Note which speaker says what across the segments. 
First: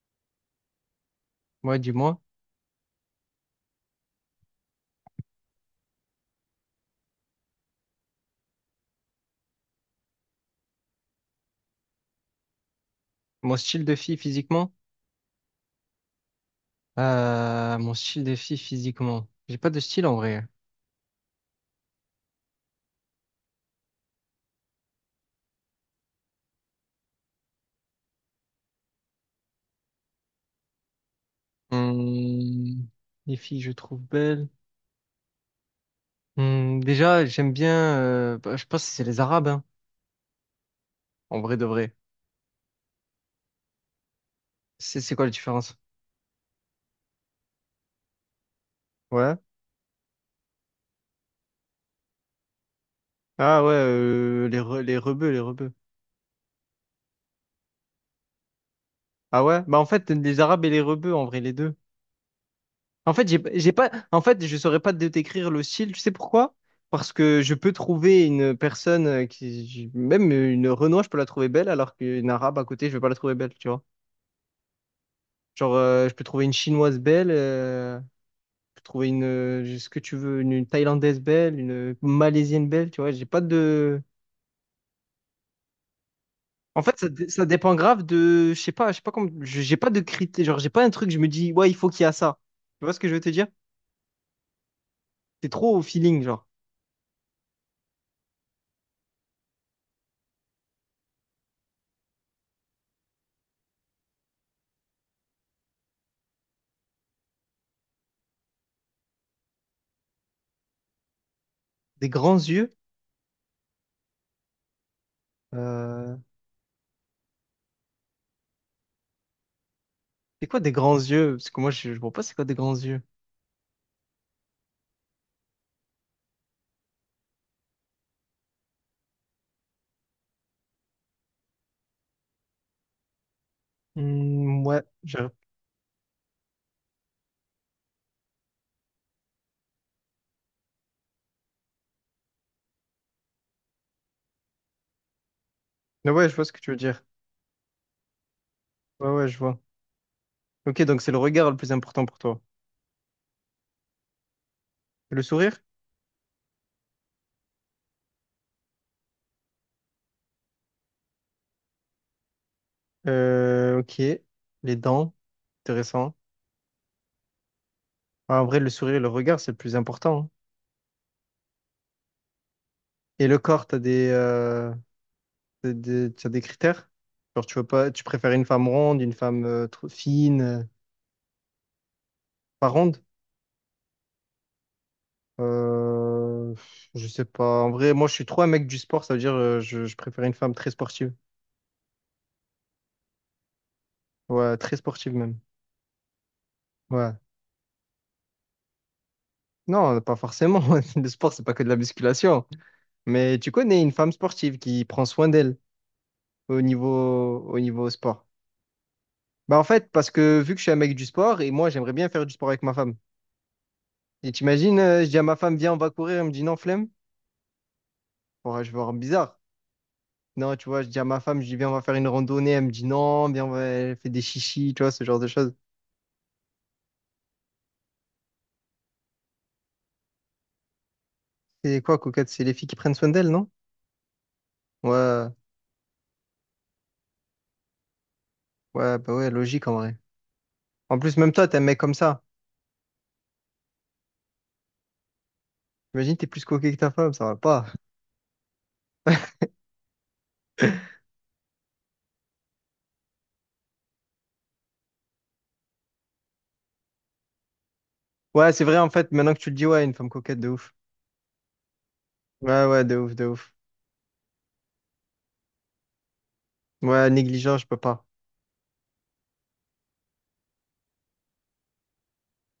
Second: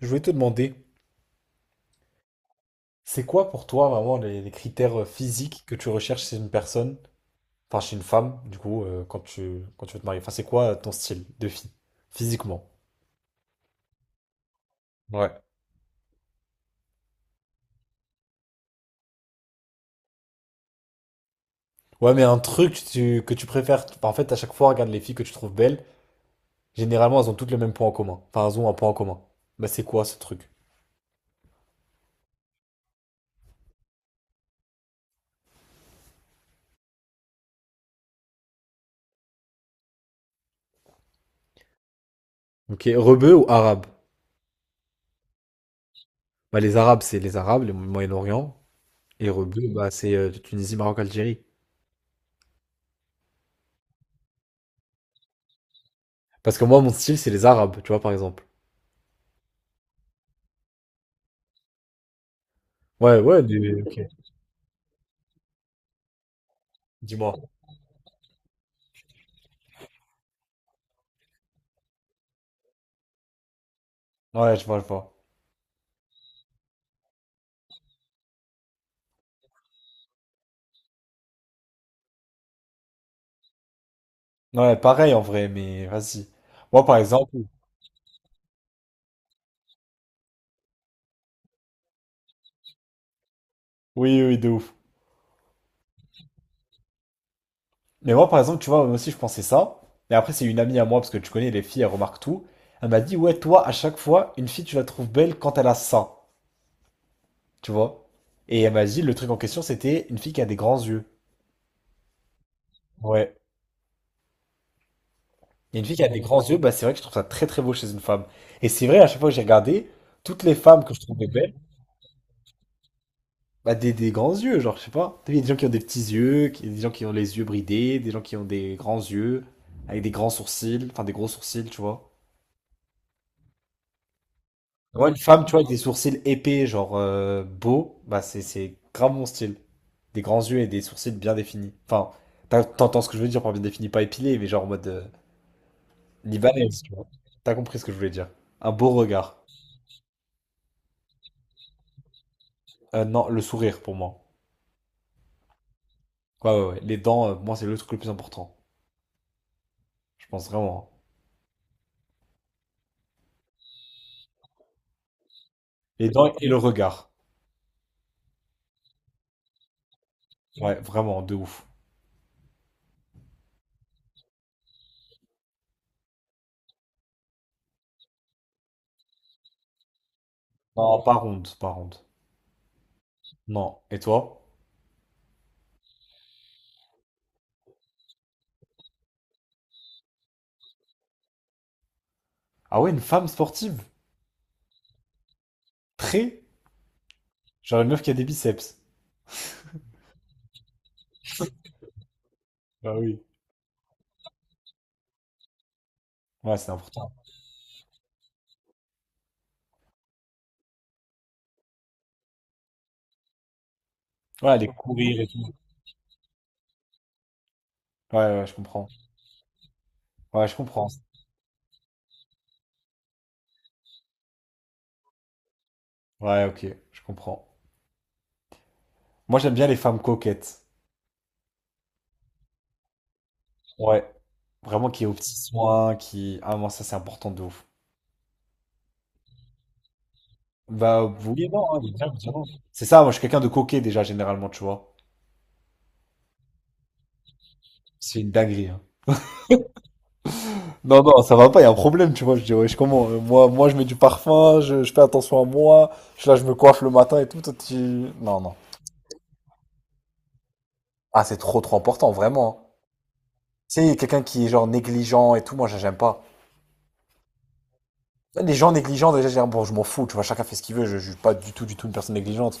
Speaker 1: Je voulais te demander,
Speaker 2: Ouais, dis-moi.
Speaker 1: c'est quoi pour toi vraiment les critères physiques que tu recherches chez une personne, enfin chez une femme, du coup, quand tu veux te marier? Enfin, c'est quoi ton style de fille, physiquement?
Speaker 2: Mon style de fille physiquement?
Speaker 1: Ouais.
Speaker 2: Mon style de fille physiquement. J'ai pas de style en vrai.
Speaker 1: Ouais, mais un truc que tu préfères, enfin, en fait, à chaque fois, regarde les filles que tu trouves belles, généralement, elles ont toutes le même point en commun. Enfin, elles ont un point en commun. Bah, c'est quoi ce truc?
Speaker 2: Hum, les filles, je trouve belles. Déjà, j'aime bien. Bah, je pense que c'est les Arabes, hein, en vrai de vrai.
Speaker 1: Ok, rebeu ou arabe?
Speaker 2: C'est quoi la différence?
Speaker 1: Bah, les arabes, c'est les arabes, le Moyen-Orient, et
Speaker 2: Ouais.
Speaker 1: rebeu, bah, c'est Tunisie, Maroc, Algérie.
Speaker 2: Ah ouais, les rebeux, les rebeux.
Speaker 1: Parce que moi, mon style, c'est les arabes, tu vois, par exemple.
Speaker 2: Ah ouais? Bah en fait, les Arabes et les rebeux, en vrai, les deux. En
Speaker 1: Ouais,
Speaker 2: fait, j'ai
Speaker 1: ouais,
Speaker 2: j'ai pas,
Speaker 1: ok.
Speaker 2: en fait, je saurais pas te décrire le style, tu sais pourquoi? Parce
Speaker 1: Dis-moi.
Speaker 2: que je peux trouver une personne qui, même une Renoir, je peux la trouver belle, alors qu'une Arabe à côté, je vais pas la trouver belle, tu vois.
Speaker 1: Ouais, je vois, je vois.
Speaker 2: Genre, je peux trouver une Chinoise belle, je peux trouver une, ce que tu veux, une Thaïlandaise belle, une Malaisienne belle, tu vois. J'ai pas de,
Speaker 1: Ouais, pareil en vrai, mais vas-y.
Speaker 2: en
Speaker 1: Moi, par
Speaker 2: fait, ça, dé-
Speaker 1: exemple,
Speaker 2: ça
Speaker 1: oui,
Speaker 2: dépend grave de, je sais pas comment, j'ai pas de critères, genre, j'ai pas un truc, je me dis, ouais, il faut qu'il y a ça. Tu vois ce que je veux te dire?
Speaker 1: oui, oui, de ouf.
Speaker 2: C'est trop au feeling, genre,
Speaker 1: Mais moi, par exemple, tu vois, moi aussi, je pensais ça. Mais après, c'est une amie à moi, parce que tu connais les filles, elles remarquent tout. Elle m'a dit, ouais, toi, à chaque fois, une fille, tu la trouves belle quand elle a ça. Tu vois? Et elle m'a dit, le truc en question, c'était une fille qui a des grands yeux.
Speaker 2: des grands yeux.
Speaker 1: Ouais. Et une fille qui a
Speaker 2: Euh,
Speaker 1: des grands yeux, bah, c'est vrai que je trouve ça très, très beau chez une femme. Et c'est vrai, à chaque fois que j'ai regardé, toutes
Speaker 2: C'est
Speaker 1: les
Speaker 2: quoi des
Speaker 1: femmes
Speaker 2: grands
Speaker 1: que je trouvais
Speaker 2: yeux? Parce
Speaker 1: belles.
Speaker 2: que moi, je vois pas c'est quoi des grands yeux.
Speaker 1: Bah, des grands yeux, genre, je sais pas. T'as vu, il y a des gens qui ont des petits yeux, des gens qui ont les yeux bridés, des gens qui ont des grands yeux, avec des grands sourcils, enfin des gros sourcils, tu vois.
Speaker 2: Hmm, ouais,
Speaker 1: Moi, une
Speaker 2: je...
Speaker 1: femme, tu vois, avec des sourcils épais, genre beaux, bah, c'est grave mon style. Des grands yeux et des sourcils bien définis. Enfin, t'entends ce que je veux dire par bien défini, pas épilé, mais genre en mode
Speaker 2: Mais ouais, je vois ce que tu veux
Speaker 1: libanaise, tu
Speaker 2: dire.
Speaker 1: vois. T'as compris ce que je voulais dire. Un beau
Speaker 2: Ouais, ouais, je
Speaker 1: regard.
Speaker 2: vois. Ok, donc c'est le regard le plus important pour toi.
Speaker 1: Non, le sourire pour moi.
Speaker 2: Le sourire?
Speaker 1: Ouais, ouais, ouais. Les dents, moi, c'est le truc le plus important. Je pense vraiment, hein.
Speaker 2: Ok. Les dents?
Speaker 1: Les
Speaker 2: Intéressant.
Speaker 1: dents et le regard.
Speaker 2: Ouais, en vrai, le sourire et le regard, c'est le plus important, hein.
Speaker 1: Ouais, vraiment, de ouf.
Speaker 2: Et le corps, t'as des critères? Genre, tu veux pas, tu préfères une femme ronde, une femme trop fine,
Speaker 1: Non, pas ronde, pas ronde.
Speaker 2: pas ronde?
Speaker 1: Non. Et toi?
Speaker 2: Euh, je sais pas. En vrai, moi, je suis trop un mec du sport, ça veut dire je préfère une femme très sportive.
Speaker 1: Ah ouais, une femme sportive?
Speaker 2: Ouais, très sportive même.
Speaker 1: Très?
Speaker 2: Ouais.
Speaker 1: Genre une meuf qui a des biceps.
Speaker 2: Non, pas forcément. Le sport, c'est pas que de la musculation.
Speaker 1: Bah oui.
Speaker 2: Mais tu connais une femme sportive qui prend soin d'elle
Speaker 1: Ouais,
Speaker 2: au
Speaker 1: c'est important.
Speaker 2: niveau, au niveau sport. Bah en fait, parce que vu que je suis un mec du sport, et moi, j'aimerais bien faire du sport avec ma femme. Et
Speaker 1: Ouais, les...
Speaker 2: t'imagines,
Speaker 1: ouais,
Speaker 2: je dis à ma femme, viens, on va courir. Elle me dit non, flemme.
Speaker 1: ouais, je
Speaker 2: Ouais, je vais
Speaker 1: comprends.
Speaker 2: voir bizarre.
Speaker 1: Ouais, je
Speaker 2: Non, tu vois, je
Speaker 1: comprends.
Speaker 2: dis à ma femme, je dis, viens, on va faire une randonnée. Elle me dit non, viens, on va elle fait des chichis, tu vois, ce genre de choses.
Speaker 1: Ouais, ok, je comprends. Moi, j'aime bien les femmes coquettes.
Speaker 2: C'est quoi, coquette? C'est les filles qui prennent soin d'elles, non?
Speaker 1: Ouais, vraiment qui est aux petits
Speaker 2: Ouais,
Speaker 1: soins, qui... Ah, moi, ça, c'est important de ouf.
Speaker 2: ouais, bah ouais, logique en vrai. En
Speaker 1: Bah,
Speaker 2: plus, même
Speaker 1: vous...
Speaker 2: toi,
Speaker 1: Oui
Speaker 2: t'es un
Speaker 1: non,
Speaker 2: mec
Speaker 1: hein, il
Speaker 2: comme
Speaker 1: y a bien,
Speaker 2: ça.
Speaker 1: il est bien. C'est ça, moi, je suis quelqu'un de coquet, déjà, généralement, tu vois.
Speaker 2: Imagine, t'es plus coquet que ta femme, ça va pas.
Speaker 1: C'est une dinguerie, hein. Non, non, ça va pas, il y a un problème, tu vois. Je dis, ouais, je comment? Moi, je mets du parfum, je fais attention à moi, là, je me coiffe le matin et tout. Toi, tu... Non,
Speaker 2: Ouais,
Speaker 1: non.
Speaker 2: c'est vrai, en fait, maintenant que tu le dis, ouais, une femme coquette, de ouf.
Speaker 1: Ah, c'est trop, trop important, vraiment,
Speaker 2: Ouais,
Speaker 1: hein.
Speaker 2: ouais, de ouf, de ouf.
Speaker 1: Tu sais, quelqu'un qui est genre négligent et tout, moi, j'aime pas.
Speaker 2: Ouais, négligent, je peux pas.
Speaker 1: Ouais, les gens négligents, déjà, je dis, bon, je m'en fous, tu vois, chacun fait ce qu'il veut, je suis pas du tout, du tout une personne négligente.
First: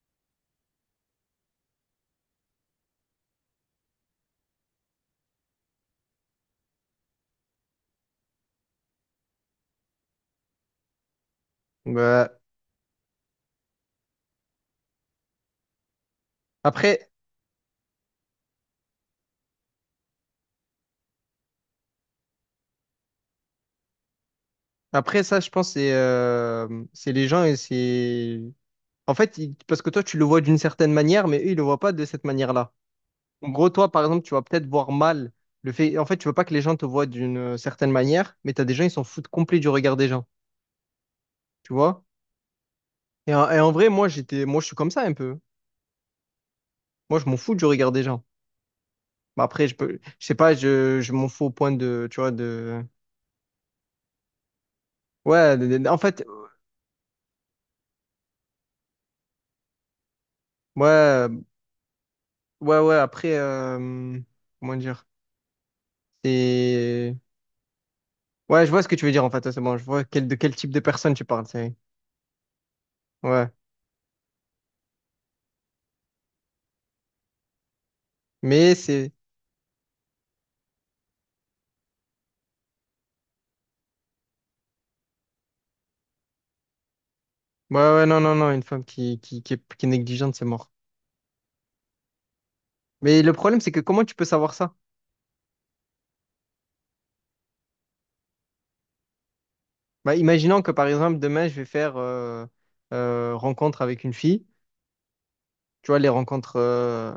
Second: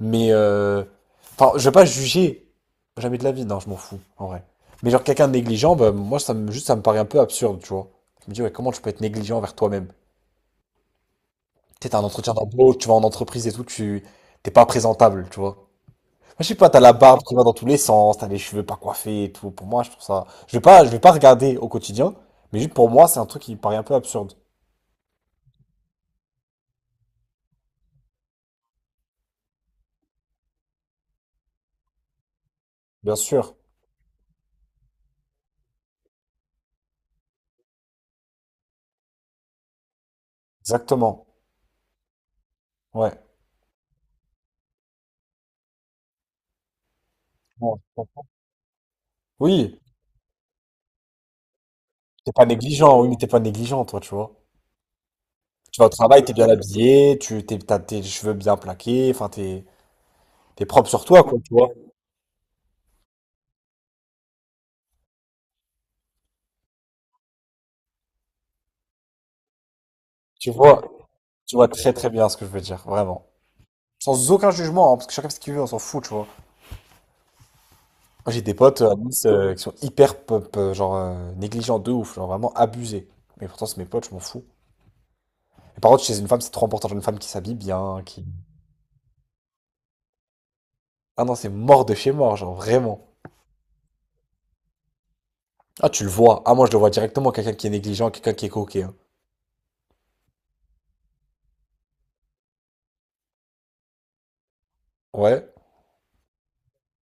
Speaker 1: Mais, enfin, je vais pas juger. Jamais de la vie, non, je m'en fous, en vrai. Mais genre, quelqu'un de négligent, bah, moi, ça me, juste, ça me paraît un peu absurde, tu vois. Je me dis, ouais, comment tu peux être négligent envers toi-même? Tu sais, t'as un
Speaker 2: Ouais.
Speaker 1: entretien d'embauche, tu vas en entreprise et tout, tu t'es pas présentable, tu vois. Moi, je sais pas, t'as la
Speaker 2: Après,
Speaker 1: barbe qui va dans tous les sens, t'as les cheveux pas coiffés et tout. Pour moi, je trouve ça. Je vais pas regarder au quotidien, mais juste pour moi, c'est un truc qui me paraît un peu absurde.
Speaker 2: après ça, je pense, c'est les gens et c'est... En fait, parce que toi, tu le vois d'une certaine manière, mais eux, ils le voient pas de cette manière-là.
Speaker 1: Bien
Speaker 2: En
Speaker 1: sûr,
Speaker 2: gros, toi, par exemple, tu vas peut-être voir mal le fait... En fait, tu veux pas que les gens te voient d'une certaine manière, mais t'as des gens, ils s'en foutent complet du regard des gens,
Speaker 1: exactement.
Speaker 2: tu vois?
Speaker 1: Ouais.
Speaker 2: Et en vrai, moi, j'étais... Moi, je suis comme ça, un peu. Moi, je m'en fous du regard des gens. Bah, après, je
Speaker 1: Oui,
Speaker 2: peux... Je sais pas, je m'en fous au point de, tu vois,
Speaker 1: t'es pas
Speaker 2: de...
Speaker 1: négligent, oui, mais t'es pas négligent, toi, tu vois.
Speaker 2: Ouais,
Speaker 1: Tu vas au
Speaker 2: en fait,
Speaker 1: travail, t'es bien habillé, t'as tes cheveux bien plaqués, enfin, t'es, t'es propre sur toi,
Speaker 2: ouais,
Speaker 1: quoi.
Speaker 2: ouais, ouais, après, comment dire? C'est... Ouais, je vois ce que tu veux dire, en fait, ouais, c'est bon, je vois quel, de
Speaker 1: Tu
Speaker 2: quel type de
Speaker 1: vois,
Speaker 2: personne tu parles,
Speaker 1: tu vois
Speaker 2: c'est...
Speaker 1: très très bien ce que je veux dire, vraiment.
Speaker 2: Ouais,
Speaker 1: Sans aucun jugement, hein, parce que chacun fait ce qu'il veut, on s'en fout, tu vois. Moi, j'ai des
Speaker 2: mais
Speaker 1: potes à
Speaker 2: c'est...
Speaker 1: Nice qui sont hyper pop, genre négligents de ouf, genre vraiment abusés. Mais pourtant, c'est mes potes, je m'en fous. Et par contre, chez une femme, c'est trop important. Genre une femme qui s'habille
Speaker 2: Ouais,
Speaker 1: bien,
Speaker 2: ouais, non,
Speaker 1: qui.
Speaker 2: non, non, une femme qui est négligente, c'est mort.
Speaker 1: Ah non, c'est mort de chez mort, genre vraiment.
Speaker 2: Mais le problème, c'est que comment tu peux savoir ça?
Speaker 1: Ah, tu le vois. Ah, moi, je le vois directement, quelqu'un qui est négligent, quelqu'un qui est coquet, hein.
Speaker 2: Bah, imaginons que, par exemple, demain, je vais faire rencontre avec une fille,
Speaker 1: Ouais,
Speaker 2: tu vois, les rencontres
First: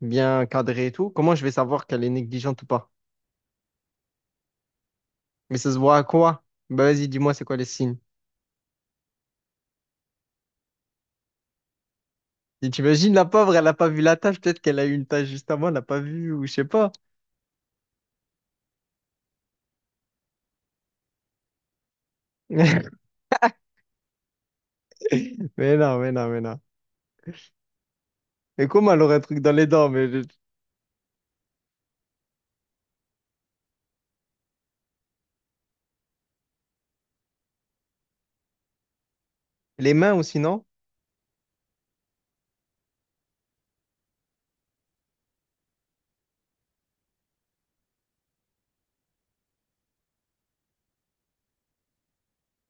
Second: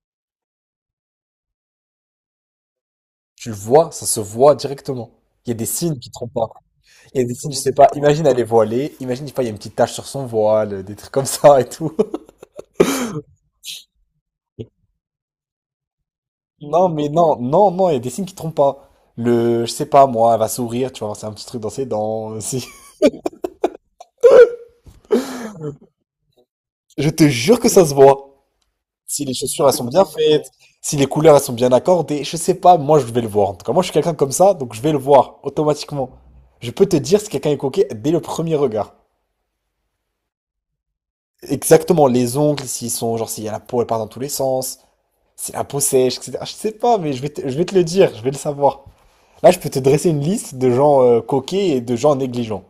Speaker 2: bien cadrées et tout, comment je vais savoir qu'elle est négligente ou pas?
Speaker 1: tu le vois, ça se voit directement. Il y a
Speaker 2: Mais
Speaker 1: des
Speaker 2: ça se voit
Speaker 1: signes
Speaker 2: à
Speaker 1: qui trompent
Speaker 2: quoi?
Speaker 1: pas.
Speaker 2: Bah, vas-y,
Speaker 1: Il y a
Speaker 2: dis-moi,
Speaker 1: des
Speaker 2: c'est
Speaker 1: signes,
Speaker 2: quoi
Speaker 1: je
Speaker 2: les
Speaker 1: sais pas,
Speaker 2: signes?
Speaker 1: imagine elle est voilée, imagine, je sais pas, il y a une petite tache sur son voile, des trucs comme ça et tout.
Speaker 2: Et t'imagines la pauvre, elle n'a pas vu la tâche, peut-être qu'elle a eu une tâche juste avant, elle n'a pas vu, ou je sais
Speaker 1: Non,
Speaker 2: pas.
Speaker 1: mais non, non, non, il y a des signes qui trompent pas. Le, je sais pas, moi, elle va sourire, tu vois, c'est un petit truc dans ses dents. Si...
Speaker 2: Mais non, mais non, mais non.
Speaker 1: Je te jure que ça se voit.
Speaker 2: Et comment elle aurait un
Speaker 1: Si les
Speaker 2: truc dans
Speaker 1: chaussures,
Speaker 2: les
Speaker 1: elles sont
Speaker 2: dents,
Speaker 1: bien faites, si les couleurs, elles sont bien accordées, je sais pas, moi, je vais le voir. En tout cas, moi, je suis quelqu'un comme ça, donc je vais le voir, automatiquement. Je peux te dire si quelqu'un est coquet dès le premier regard.
Speaker 2: les mains aussi, non?
Speaker 1: Exactement, les ongles, s'ils sont, genre, s'il y a la peau, elle part dans tous les sens, si la peau sèche, etc. Je sais pas, mais je vais te le dire, je vais le savoir. Là, je peux te dresser une liste de gens coquets et de gens négligents.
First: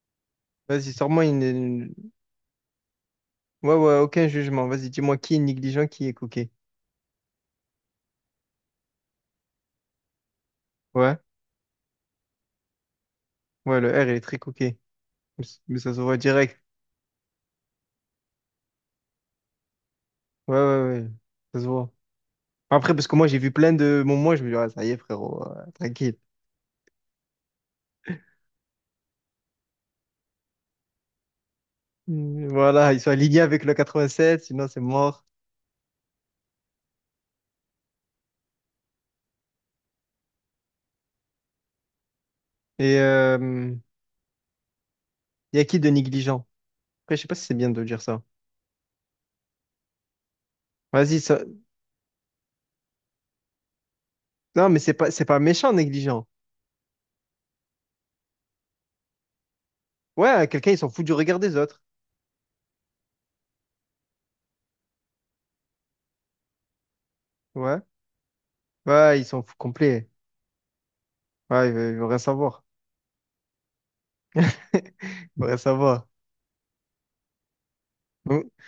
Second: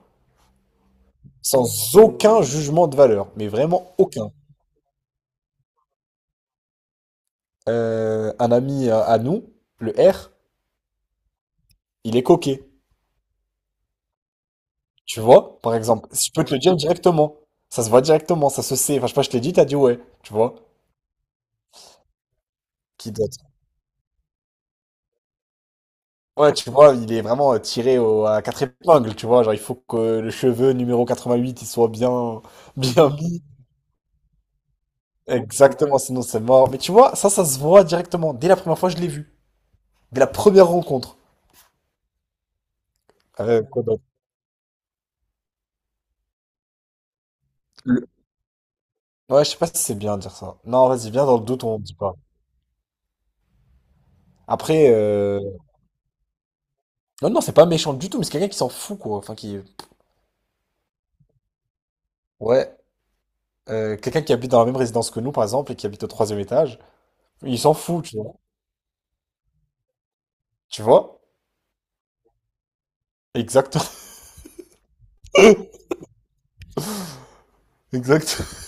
Speaker 2: Vas-y, sors-moi une
Speaker 1: Sans aucun jugement de valeur, mais
Speaker 2: Ouais,
Speaker 1: vraiment
Speaker 2: ouais, aucun
Speaker 1: aucun.
Speaker 2: jugement. Vas-y, dis-moi qui est négligent, qui est coquet.
Speaker 1: Un ami à nous, le R,
Speaker 2: Ouais,
Speaker 1: il est coquet.
Speaker 2: ouais, le R, il est très coquet.
Speaker 1: Tu
Speaker 2: Mais
Speaker 1: vois, par
Speaker 2: mais ça se
Speaker 1: exemple,
Speaker 2: voit
Speaker 1: si je peux te le
Speaker 2: direct.
Speaker 1: dire directement. Ça se voit directement, ça se sait. Enfin, je sais pas, je te l'ai dit, t'as dit ouais, tu vois.
Speaker 2: Ouais, ouais, ouais, ça se voit. Après, parce
Speaker 1: Qui
Speaker 2: que moi,
Speaker 1: d'autre?
Speaker 2: j'ai vu plein de moments, je me dis, ah, ça y est, frérot, tranquille.
Speaker 1: Ouais, tu vois, il est vraiment tiré à quatre épingles, tu vois. Genre, il faut que le cheveu numéro 88, il soit bien,
Speaker 2: Mm, voilà, ils
Speaker 1: bien
Speaker 2: sont alignés
Speaker 1: mis.
Speaker 2: avec le 87, sinon c'est mort.
Speaker 1: Exactement, sinon c'est mort. Mais tu vois, ça se voit directement. Dès la première fois, je l'ai vu. Dès la première rencontre.
Speaker 2: Et
Speaker 1: Quoi d'autre.
Speaker 2: il y a qui de négligent? Après, je sais pas si c'est bien de dire ça.
Speaker 1: Ouais, je sais pas si c'est bien de dire ça. Non, vas-y,
Speaker 2: Vas-y,
Speaker 1: viens dans
Speaker 2: ça...
Speaker 1: le doute, on dit pas.
Speaker 2: Non, mais
Speaker 1: Après,
Speaker 2: c'est pas, méchant, négligent.
Speaker 1: non, non, c'est pas méchant du tout, mais c'est quelqu'un qui s'en fout, quoi. Enfin, qui...
Speaker 2: Ouais, quelqu'un, il s'en fout du regard des autres.
Speaker 1: Ouais, quelqu'un qui habite dans la même résidence que nous, par exemple, et qui habite au troisième étage, il s'en
Speaker 2: Ouais.
Speaker 1: fout, tu vois.
Speaker 2: Ouais, ils s'en fout complet.
Speaker 1: Tu vois?
Speaker 2: Ouais, ils veulent il veut rien savoir.
Speaker 1: Exact.
Speaker 2: Ils veulent rien savoir. Mais,
Speaker 1: Exact.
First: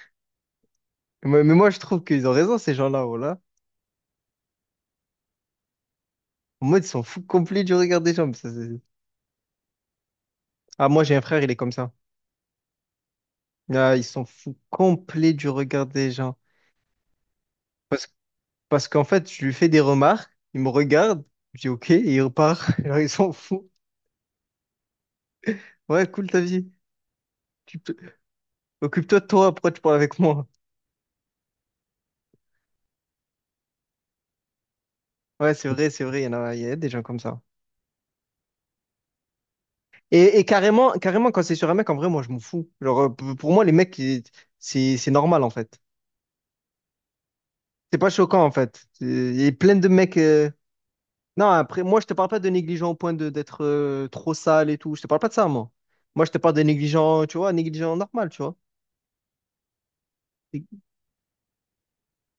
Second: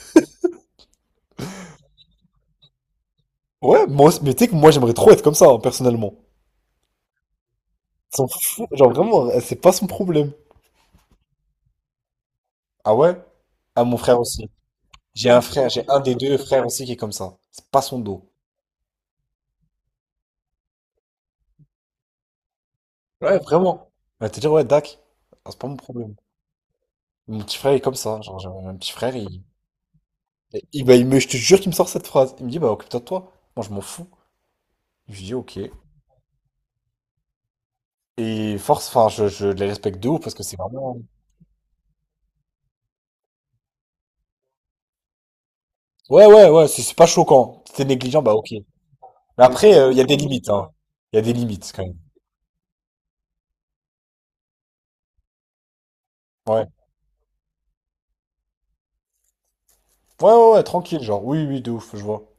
Speaker 2: mais moi, je trouve qu'ils ont raison, ces gens-là, oh là.
Speaker 1: Ouais, mais tu sais que moi, j'aimerais trop être comme ça, hein, personnellement.
Speaker 2: En mode, ils s'en foutent complet du regard des
Speaker 1: Il s'en
Speaker 2: gens. Ça,
Speaker 1: fout,
Speaker 2: c'est-
Speaker 1: genre vraiment, c'est pas son problème.
Speaker 2: Ah, moi, j'ai un frère, il est comme ça.
Speaker 1: Ah ouais? Ah,
Speaker 2: Ah,
Speaker 1: mon
Speaker 2: il
Speaker 1: frère
Speaker 2: s'en
Speaker 1: aussi.
Speaker 2: fout
Speaker 1: J'ai
Speaker 2: complet
Speaker 1: un
Speaker 2: du
Speaker 1: frère, j'ai
Speaker 2: regard
Speaker 1: un
Speaker 2: des
Speaker 1: des
Speaker 2: gens.
Speaker 1: deux frères aussi qui est comme ça. C'est pas son
Speaker 2: Parce,
Speaker 1: dos.
Speaker 2: parce qu'en fait, je lui fais des remarques, il me regarde, je dis OK, et il repart. Alors, il s'en
Speaker 1: Ouais,
Speaker 2: fout.
Speaker 1: vraiment. On va te dire, ouais, Dak, ah, c'est pas mon
Speaker 2: Ouais,
Speaker 1: problème.
Speaker 2: cool ta vie.
Speaker 1: Mon petit frère
Speaker 2: Tu
Speaker 1: est
Speaker 2: te-
Speaker 1: comme ça. Genre, mon petit frère,
Speaker 2: Occupe-toi de toi, pourquoi tu parles avec moi?
Speaker 1: bah, je te jure qu'il me sort cette phrase. Il me dit, bah, occupe-toi de toi. Moi, je m'en fous. Je lui dis,
Speaker 2: Ouais,
Speaker 1: ok.
Speaker 2: c'est vrai, il y en a, il y a des gens comme ça.
Speaker 1: Et force, enfin, je les respecte de ouf parce
Speaker 2: Et,
Speaker 1: que
Speaker 2: et
Speaker 1: c'est
Speaker 2: carrément,
Speaker 1: vraiment.
Speaker 2: carrément, quand c'est sur un mec, en vrai, moi, je m'en fous. Genre, pour moi, les mecs, c'est normal, en fait.
Speaker 1: Ouais, ouais, ouais, c'est pas choquant. Si t'es
Speaker 2: C'est pas
Speaker 1: négligent, bah,
Speaker 2: choquant,
Speaker 1: ok.
Speaker 2: en
Speaker 1: Mais
Speaker 2: fait. Il y a
Speaker 1: après,
Speaker 2: plein de
Speaker 1: il y a des
Speaker 2: mecs.
Speaker 1: limites, hein. Il y a des
Speaker 2: Non,
Speaker 1: limites,
Speaker 2: après,
Speaker 1: quand même.
Speaker 2: moi, je te parle pas de négligent au point de d'être trop sale et tout. Je te parle pas de ça, moi. Moi, je te parle de
Speaker 1: Ouais.
Speaker 2: négligent, tu vois, négligent normal, tu vois.
Speaker 1: Ouais, ouais, ouais,
Speaker 2: Et-
Speaker 1: tranquille, genre, oui, oui, de ouf, je vois.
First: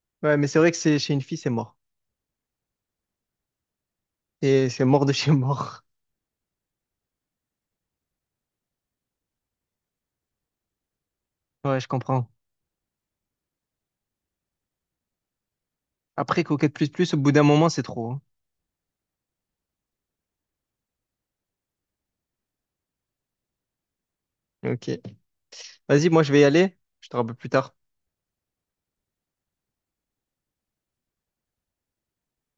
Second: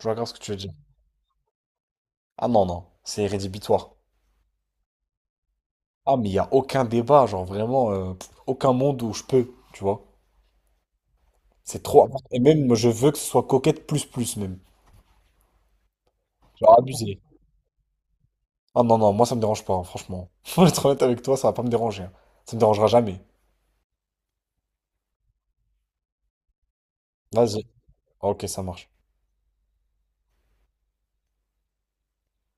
Speaker 1: Je vois grave ce
Speaker 2: Ouais,
Speaker 1: que
Speaker 2: mais
Speaker 1: tu veux
Speaker 2: c'est vrai
Speaker 1: dire.
Speaker 2: que c'est chez une fille, c'est mort.
Speaker 1: Ah non, non, c'est rédhibitoire.
Speaker 2: Et c'est mort de chez mort.
Speaker 1: Ah, mais il y a aucun débat, genre, vraiment, pff, aucun monde où je peux, tu vois.
Speaker 2: Ouais,
Speaker 1: C'est
Speaker 2: je
Speaker 1: trop important.
Speaker 2: comprends.
Speaker 1: Et même, moi, je veux que ce soit coquette plus, plus, même.
Speaker 2: Après, coquette
Speaker 1: Genre,
Speaker 2: plus plus, au
Speaker 1: abusé.
Speaker 2: bout d'un moment, c'est trop, hein.
Speaker 1: Ah non, non, moi ça me dérange pas, hein, franchement. Faut être honnête avec toi, ça va pas me déranger, hein. Ça me dérangera jamais.
Speaker 2: Ok. Vas-y, moi, je vais y aller. Je te rappelle plus
Speaker 1: Vas-y.
Speaker 2: tard.
Speaker 1: Ok, ça marche.